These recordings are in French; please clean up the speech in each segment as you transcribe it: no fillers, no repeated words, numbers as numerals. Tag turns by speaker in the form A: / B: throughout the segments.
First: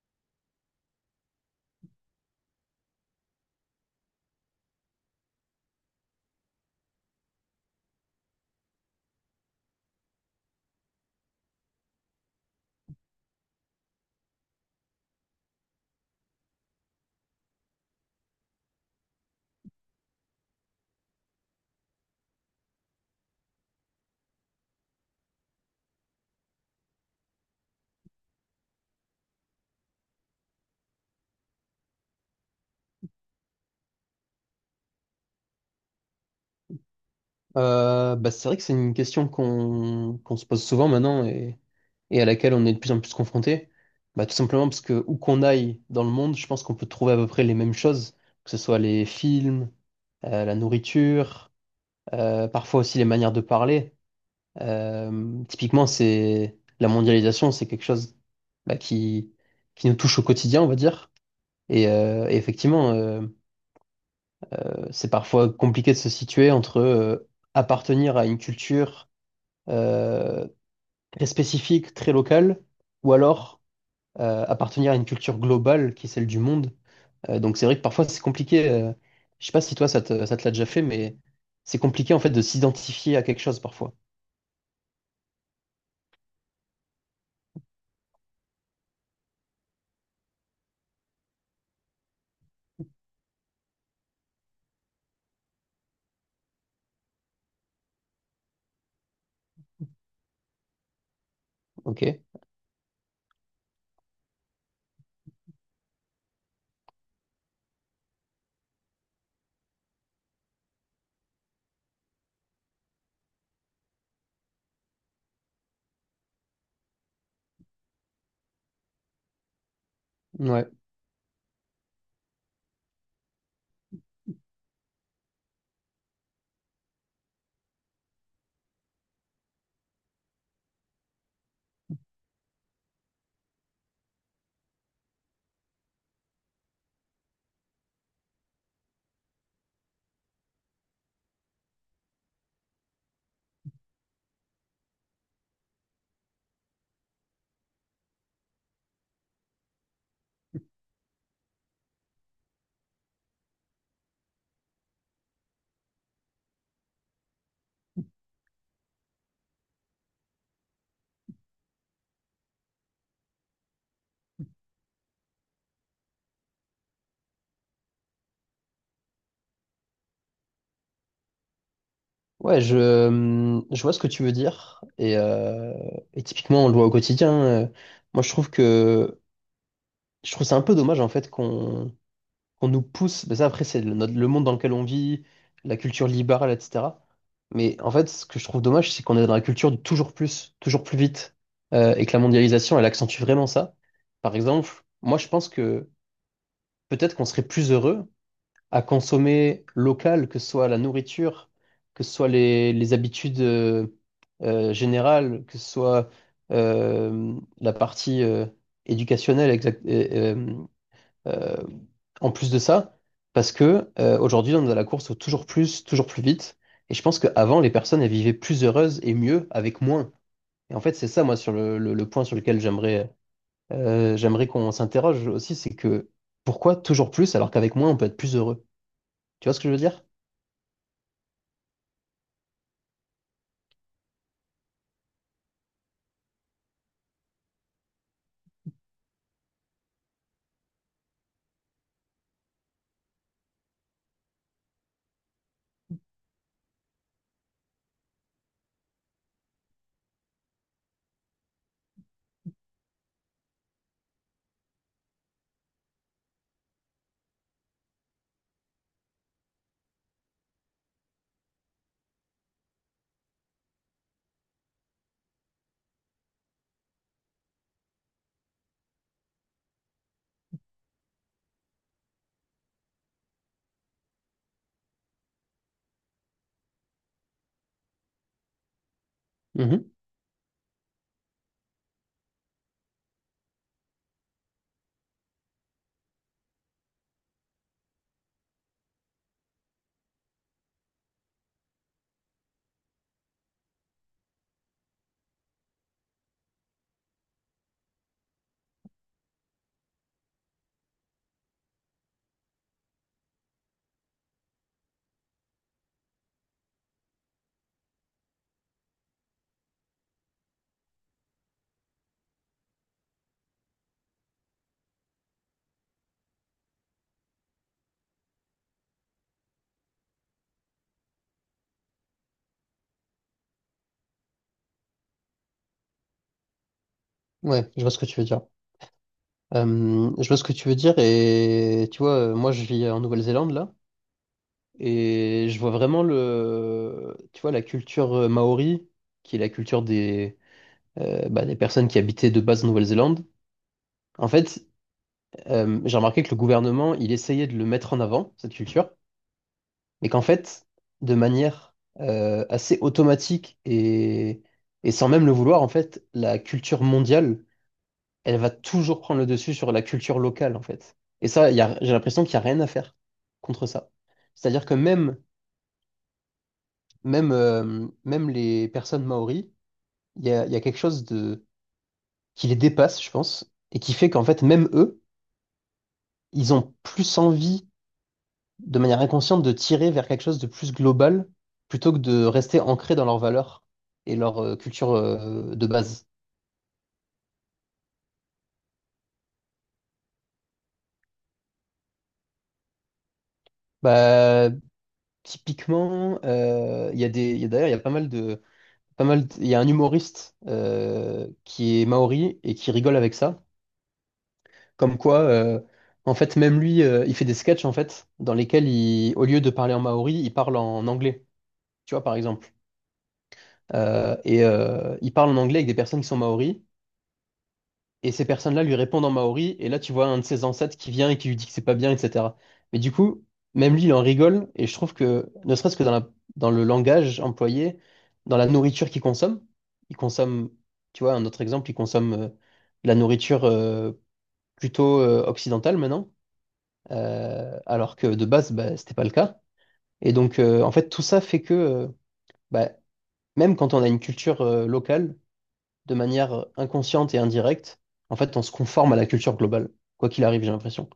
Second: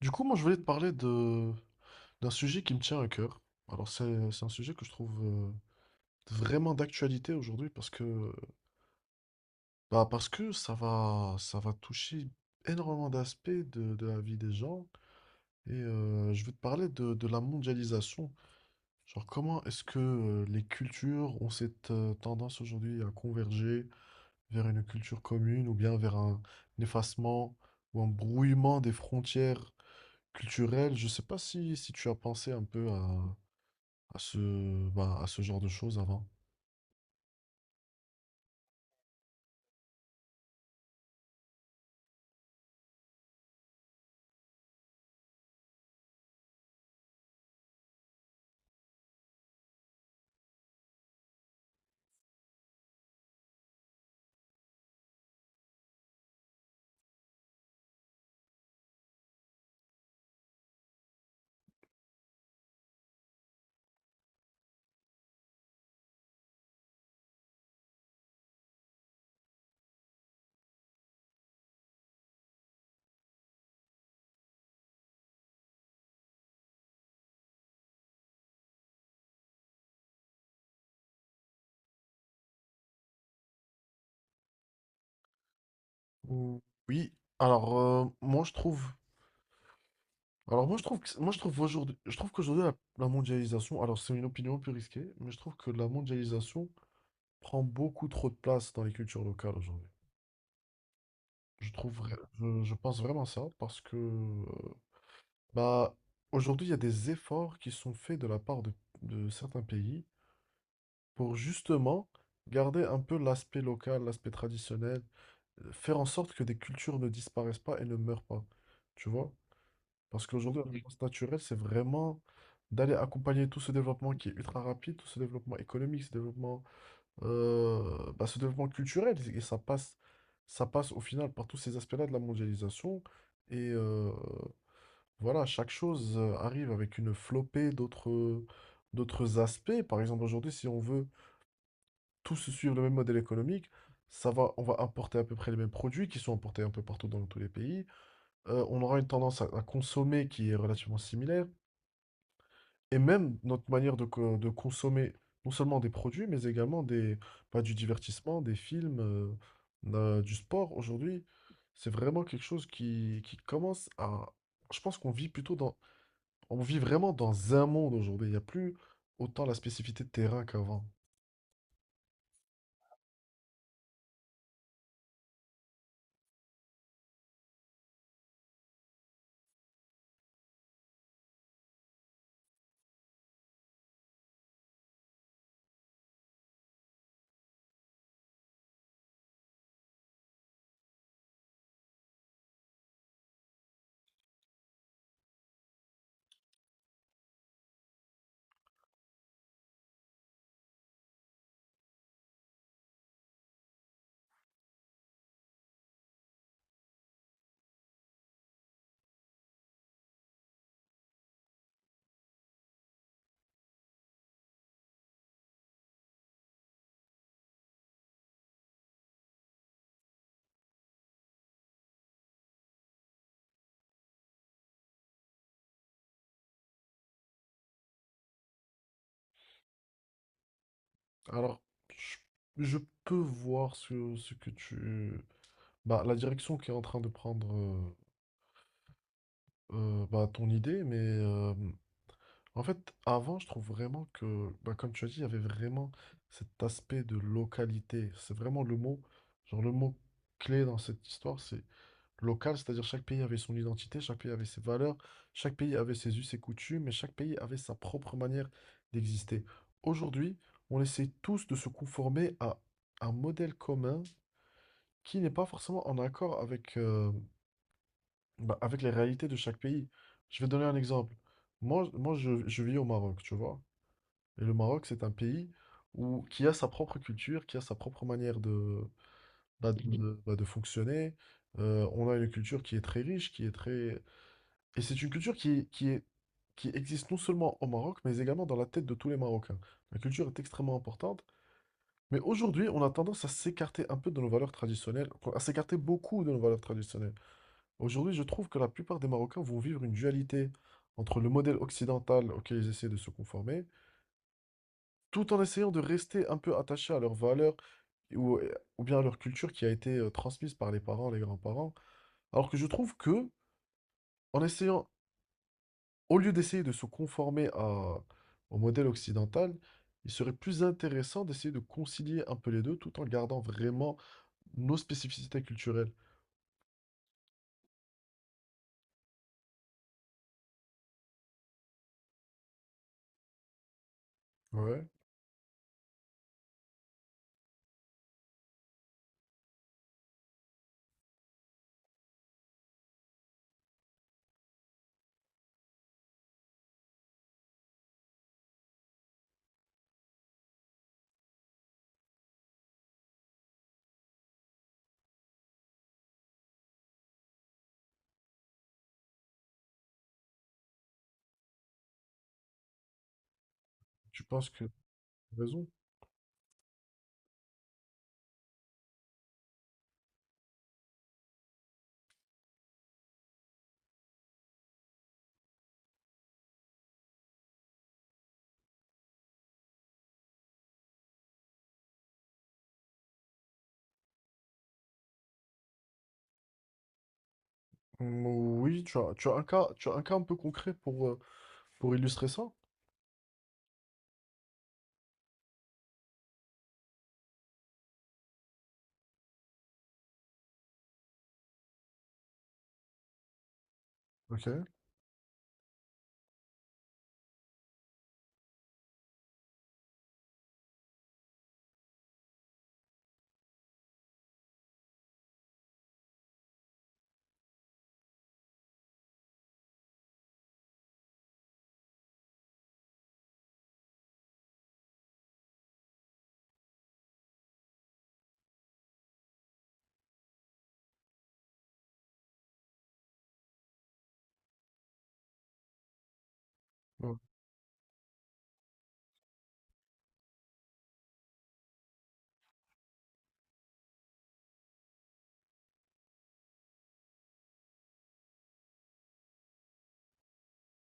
A: Du coup, moi, je voulais te parler de d'un sujet qui me tient à cœur. Alors, c'est un sujet que je trouve vraiment d'actualité aujourd'hui parce que bah, parce que ça va toucher énormément d'aspects de la vie des gens et je vais te parler de la mondialisation. Genre, comment est-ce que les cultures ont cette tendance aujourd'hui à converger vers une culture commune ou bien vers un effacement ou un brouillement des frontières culturelles? Je sais pas si tu as pensé un peu à ce, bah, à ce genre de choses avant.
B: C'est vrai que c'est une question qu'on se pose souvent maintenant et à laquelle on est de plus en plus confronté. Bah, tout simplement parce que où qu'on aille dans le monde, je pense qu'on peut trouver à peu près les mêmes choses, que ce soit les films, la nourriture, parfois aussi les manières de parler. Typiquement, c'est la mondialisation, c'est quelque chose bah, qui, qui nous touche au quotidien, on va dire. Et effectivement, c'est parfois compliqué de se situer entre appartenir à une culture euh, très spécifique, très local, ou alors appartenir à une culture globale qui est celle du monde. Donc c'est vrai que parfois c'est compliqué. Je sais pas si toi ça te l'a déjà fait, mais c'est compliqué en fait de s'identifier à quelque chose parfois.
A: Ou- Oui, alors moi je trouve, alors moi je trouve que, moi je trouve aujourd'hui, je trouve qu'aujourd'hui la mondialisation, alors c'est une opinion plus risquée, mais je trouve que la mondialisation prend beaucoup trop de place dans les cultures locales aujourd'hui. Je trouve,
B: Ok.
A: je pense vraiment ça parce que bah aujourd'hui il y a des efforts qui sont faits de la part de certains pays pour justement garder un peu l'aspect local, l'aspect traditionnel. Faire en sorte que des cultures ne disparaissent pas et ne meurent pas. Tu vois? Parce qu'aujourd'hui, la
B: Ouais.
A: Oui. réponse naturelle, c'est vraiment d'aller accompagner tout ce développement qui est ultra rapide, tout ce développement économique, ce développement, bah, ce développement culturel. Et ça passe au final par tous ces aspects-là de la mondialisation. Et voilà, chaque chose arrive avec une flopée d'autres, d'autres aspects. Par exemple, aujourd'hui, si on veut tous suivent le même modèle économique, ça va, on va importer à peu près les mêmes produits qui sont importés un peu partout dans tous les pays. On aura une tendance à consommer qui est relativement similaire. Et même notre manière de consommer non seulement des produits, mais également des, bah, du divertissement, des films, du sport aujourd'hui, c'est vraiment quelque chose qui commence à... Je pense qu'on vit plutôt dans... On vit vraiment dans un monde aujourd'hui. Il n'y a plus autant la spécificité de terrain qu'avant.
B: Ouais, je vois ce que tu veux dire. Et typiquement, on le voit au quotidien. Moi, je trouve que je trouve c'est un peu dommage en fait qu'on nous pousse. Mais ça, après, le monde dans lequel on vit, la culture libérale, etc. Mais en fait, ce que je trouve dommage, c'est qu'on est dans la culture du toujours plus vite, et que la mondialisation, elle accentue vraiment ça. Par exemple, moi, je pense que peut-être qu'on serait plus heureux à consommer local, que ce soit la nourriture, que ce soit les habitudes générales, que ce soit euh, la partie éducationnelle exact- et, euh, euh, en plus de ça, parce que aujourd'hui on est à la course au toujours plus vite, et je pense qu'avant les personnes elles vivaient plus heureuses et mieux avec moins. Et en fait c'est ça moi sur le point sur lequel j'aimerais j'aimerais qu'on s'interroge aussi, c'est que pourquoi toujours plus alors qu'avec moins on peut être plus heureux? Tu vois ce que je veux dire?
A: Alors, je, je peux voir ce, ce que tu... Bah, la direction qui est en train de prendre bah, ton idée, mais en fait, avant, je trouve vraiment que, bah, comme tu as dit, il y avait vraiment cet aspect de localité. C'est vraiment le mot, genre le mot clé dans cette histoire, c'est local, c'est-à-dire chaque pays avait son identité, chaque pays avait ses valeurs, chaque pays avait ses us et coutumes, et chaque pays avait sa propre manière d'exister. Aujourd'hui, on essaie tous de se conformer à un modèle commun qui n'est pas forcément en accord avec, bah, avec les réalités de chaque pays. Je vais donner un exemple. Moi, je vis au Maroc, tu vois. Et le Maroc, c'est un pays où, qui a sa propre culture, qui a sa propre manière bah,
B: Mhm.
A: bah, de fonctionner. On a une culture qui est très riche, qui est très, et c'est une culture qui est, qui existe non seulement au Maroc, mais également dans la tête de tous les Marocains. La culture est extrêmement importante, mais aujourd'hui, on a tendance à s'écarter un peu de nos valeurs traditionnelles, enfin, à s'écarter beaucoup de nos valeurs traditionnelles. Aujourd'hui, je trouve que la plupart des Marocains vont vivre une dualité entre le modèle occidental auquel ils essaient de se conformer, tout en essayant de rester un peu attachés à leurs valeurs ou, ou bien à leur culture qui a été transmise par les parents, les grands-parents. Alors que je trouve que, en essayant au lieu d'essayer de se conformer à- au modèle occidental, il serait plus intéressant d'essayer de concilier un peu les deux tout en gardant vraiment nos spécificités culturelles.
B: Ouais, je vois ce que tu veux dire. Je vois ce que tu veux dire et tu vois, moi je vis en Nouvelle-Zélande là
A: Ouais.
B: et je vois vraiment le, tu vois, la culture maori qui est la culture des, des personnes qui habitaient de base en Nouvelle-Zélande. En fait, j'ai remarqué que le gouvernement il essayait de le mettre en avant cette culture, mais qu'en fait, de manière assez automatique et sans même le vouloir, en fait, la culture mondiale elle va toujours prendre le dessus sur la culture locale, en fait. Et ça, j'ai l'impression qu'il n'y a rien à faire contre ça.
A: Tu penses que
B: C'est-à-dire
A: tu
B: que
A: as raison?
B: même les personnes maoris, il y a quelque chose de, qui les dépasse, je pense, et qui fait qu'en fait, même eux, ils ont plus envie, de manière inconsciente, de tirer vers quelque chose de plus global plutôt que de rester ancrés dans leurs valeurs et leur culture de base.
A: Mm, oui, tu as un cas, tu as un cas un peu concret pour illustrer ça?
B: Bah, typiquement, il y a des, il y a- d'ailleurs, il y a pas mal de pas mal. Il y a un humoriste qui est maori et qui rigole avec ça.
A: Ok.
B: Comme quoi, en fait, même lui, il fait des sketchs en fait dans lesquels au lieu de parler en maori, il parle en anglais. Tu vois, par exemple. Il parle en anglais avec des personnes qui sont maoris. Et ces personnes-là lui répondent en maori, et là tu vois un de ses ancêtres qui vient et qui lui dit que c'est pas bien, etc. Mais du coup, même lui, il en rigole, et je trouve que, ne serait-ce que dans le langage employé, dans la nourriture qu'il consomme, il consomme, tu vois, un autre exemple, il consomme de la nourriture plutôt occidentale maintenant,
A: Ouais,
B: alors que de base, bah, c'était pas le cas. Et donc, en fait, tout ça fait que, bah, même quand on a une culture locale, de manière inconsciente et indirecte, en fait, on se conforme à la culture globale, quoi qu'il arrive, j'ai l'impression.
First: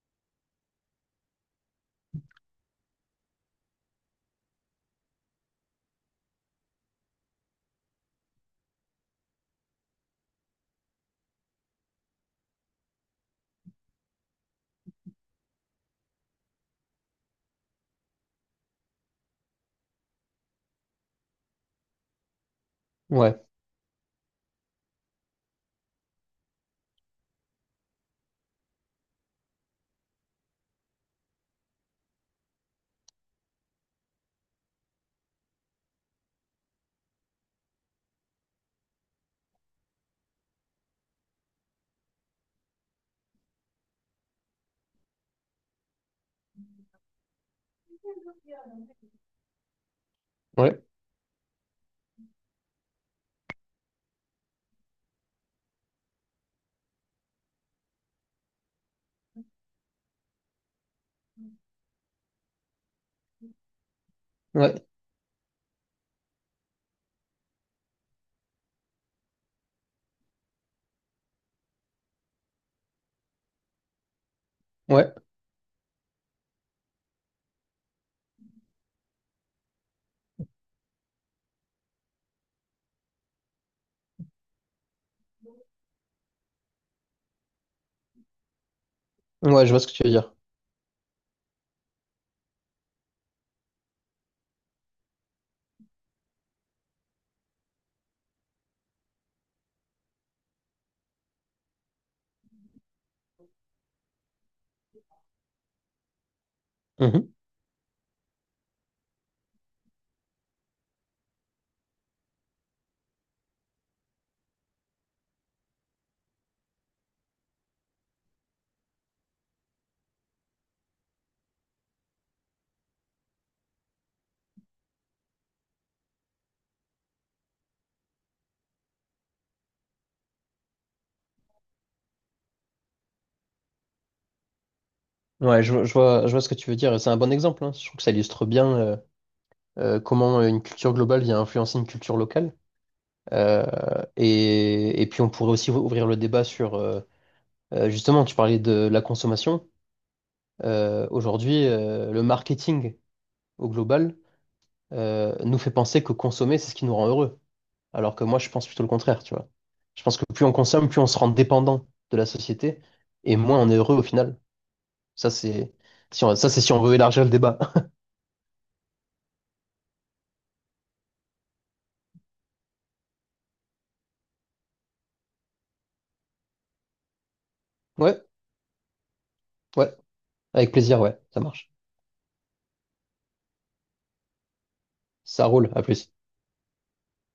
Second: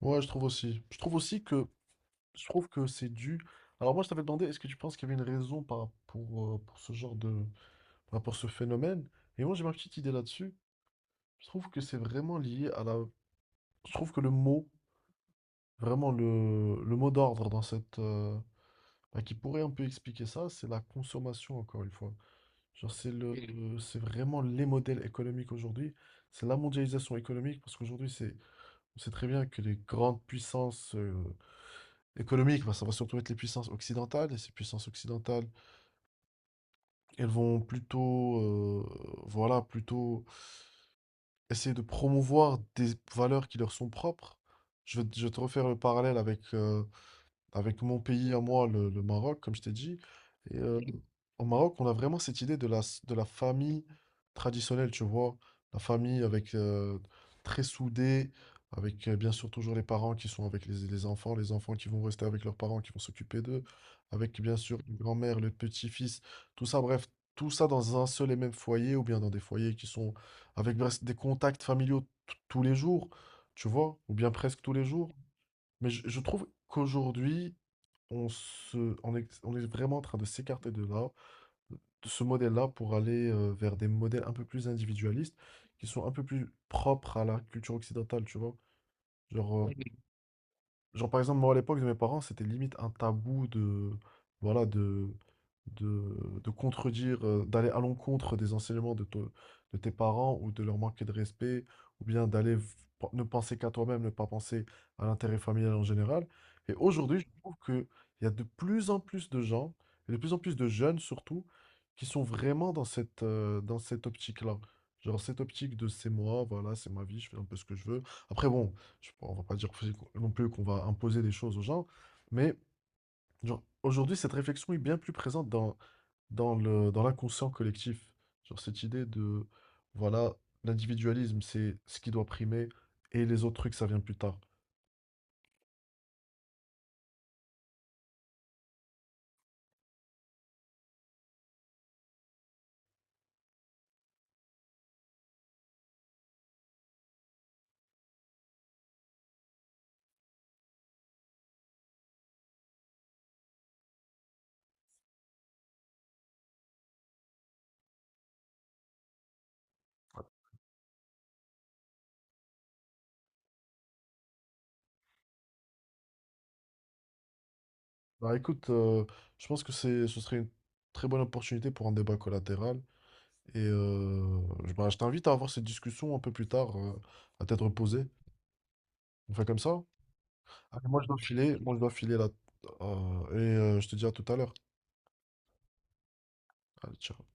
A: ouais, je trouve aussi. Je trouve aussi que je trouve que c'est dû. Alors moi, je t'avais demandé, est-ce que tu penses qu'il y avait une raison pour ce genre de, par rapport à ce phénomène? Et moi, j'ai ma petite idée là-dessus. Je trouve que c'est vraiment lié à la, je trouve que le mot, vraiment le mot d'ordre dans cette, bah, qui pourrait un peu expliquer ça, c'est la consommation, encore une fois. Genre, c'est le,
B: Ouais,
A: Mhm. le- c'est vraiment les modèles économiques aujourd'hui. C'est la mondialisation économique, parce qu'aujourd'hui, c'est, on sait très bien que les grandes puissances économiques, bah, ça va surtout être les puissances occidentales, et ces puissances occidentales, elles vont plutôt, voilà, plutôt essayer de promouvoir des valeurs qui leur sont propres. Je vais te refaire le parallèle avec avec mon pays à moi, le Maroc, comme je t'ai dit. Et
B: ouais,
A: au Maroc, on a vraiment cette idée de de la famille traditionnelle, tu vois. La famille avec très soudée, avec bien sûr toujours les parents qui sont avec les enfants qui vont rester avec leurs parents, qui vont s'occuper d'eux, avec bien
B: ouais,
A: sûr une grand-mère, le petit-fils, tout ça, bref, tout ça dans un seul et même foyer, ou bien dans des foyers qui sont avec bref, des contacts familiaux tous les jours, tu vois, ou bien presque tous les jours.
B: ouais,
A: Mais je trouve qu'aujourd'hui, on est vraiment en train de s'écarter de là, de ce modèle-là, pour aller vers des modèles un peu plus individualistes, qui sont un peu plus propres à la culture occidentale, tu vois.
B: ouais,
A: Genre,
B: je vois ce que tu veux dire.
A: genre, par exemple, moi, à l'époque de mes parents, c'était limite un tabou de, voilà, de, de contredire, d'aller à l'encontre des enseignements de, de tes parents ou de leur manquer de respect, ou bien ne penser qu'à toi-même, ne pas penser à l'intérêt familial en général. Et aujourd'hui, je
B: Mhm.
A: trouve qu'il y a de plus en plus de gens, et de plus en plus de jeunes surtout, qui sont vraiment dans cette optique-là. Genre, cette optique de c'est moi, voilà, c'est ma vie, je fais un peu ce que je veux. Après, bon on va pas dire aussi non plus qu'on va imposer des choses aux gens, mais genre, aujourd'hui, cette réflexion est bien plus présente dans le, dans l'inconscient collectif. Genre, cette idée de, voilà, l'individualisme, c'est ce qui doit primer, et les autres trucs, ça vient plus tard.
B: Ouais, je vois ce que tu veux dire. C'est un bon exemple, hein. Je trouve que ça illustre bien comment une culture globale vient influencer une culture locale. Euh, et puis, on pourrait aussi ouvrir le débat sur, justement, tu parlais de la consommation. Aujourd'hui, le marketing au global nous fait penser que consommer, c'est ce qui nous rend heureux. Alors que moi, je pense plutôt le contraire, tu vois. Je pense que plus on consomme, plus on se rend dépendant de la société et moins on est heureux au final. Ça, c'est si on, ça, c'est si on veut élargir le débat.
A: Bah écoute, je pense que c'est, ce serait une très bonne opportunité pour un débat collatéral, et je bah, je t'invite à avoir cette discussion un peu plus tard, à tête reposée.
B: Ouais,
A: On fait comme ça?
B: ouais, avec
A: Allez,
B: plaisir, ouais, ça marche.
A: moi, je dois filer là, et je te dis à tout à l'heure.
B: Ça roule, à plus.
A: Allez, ciao.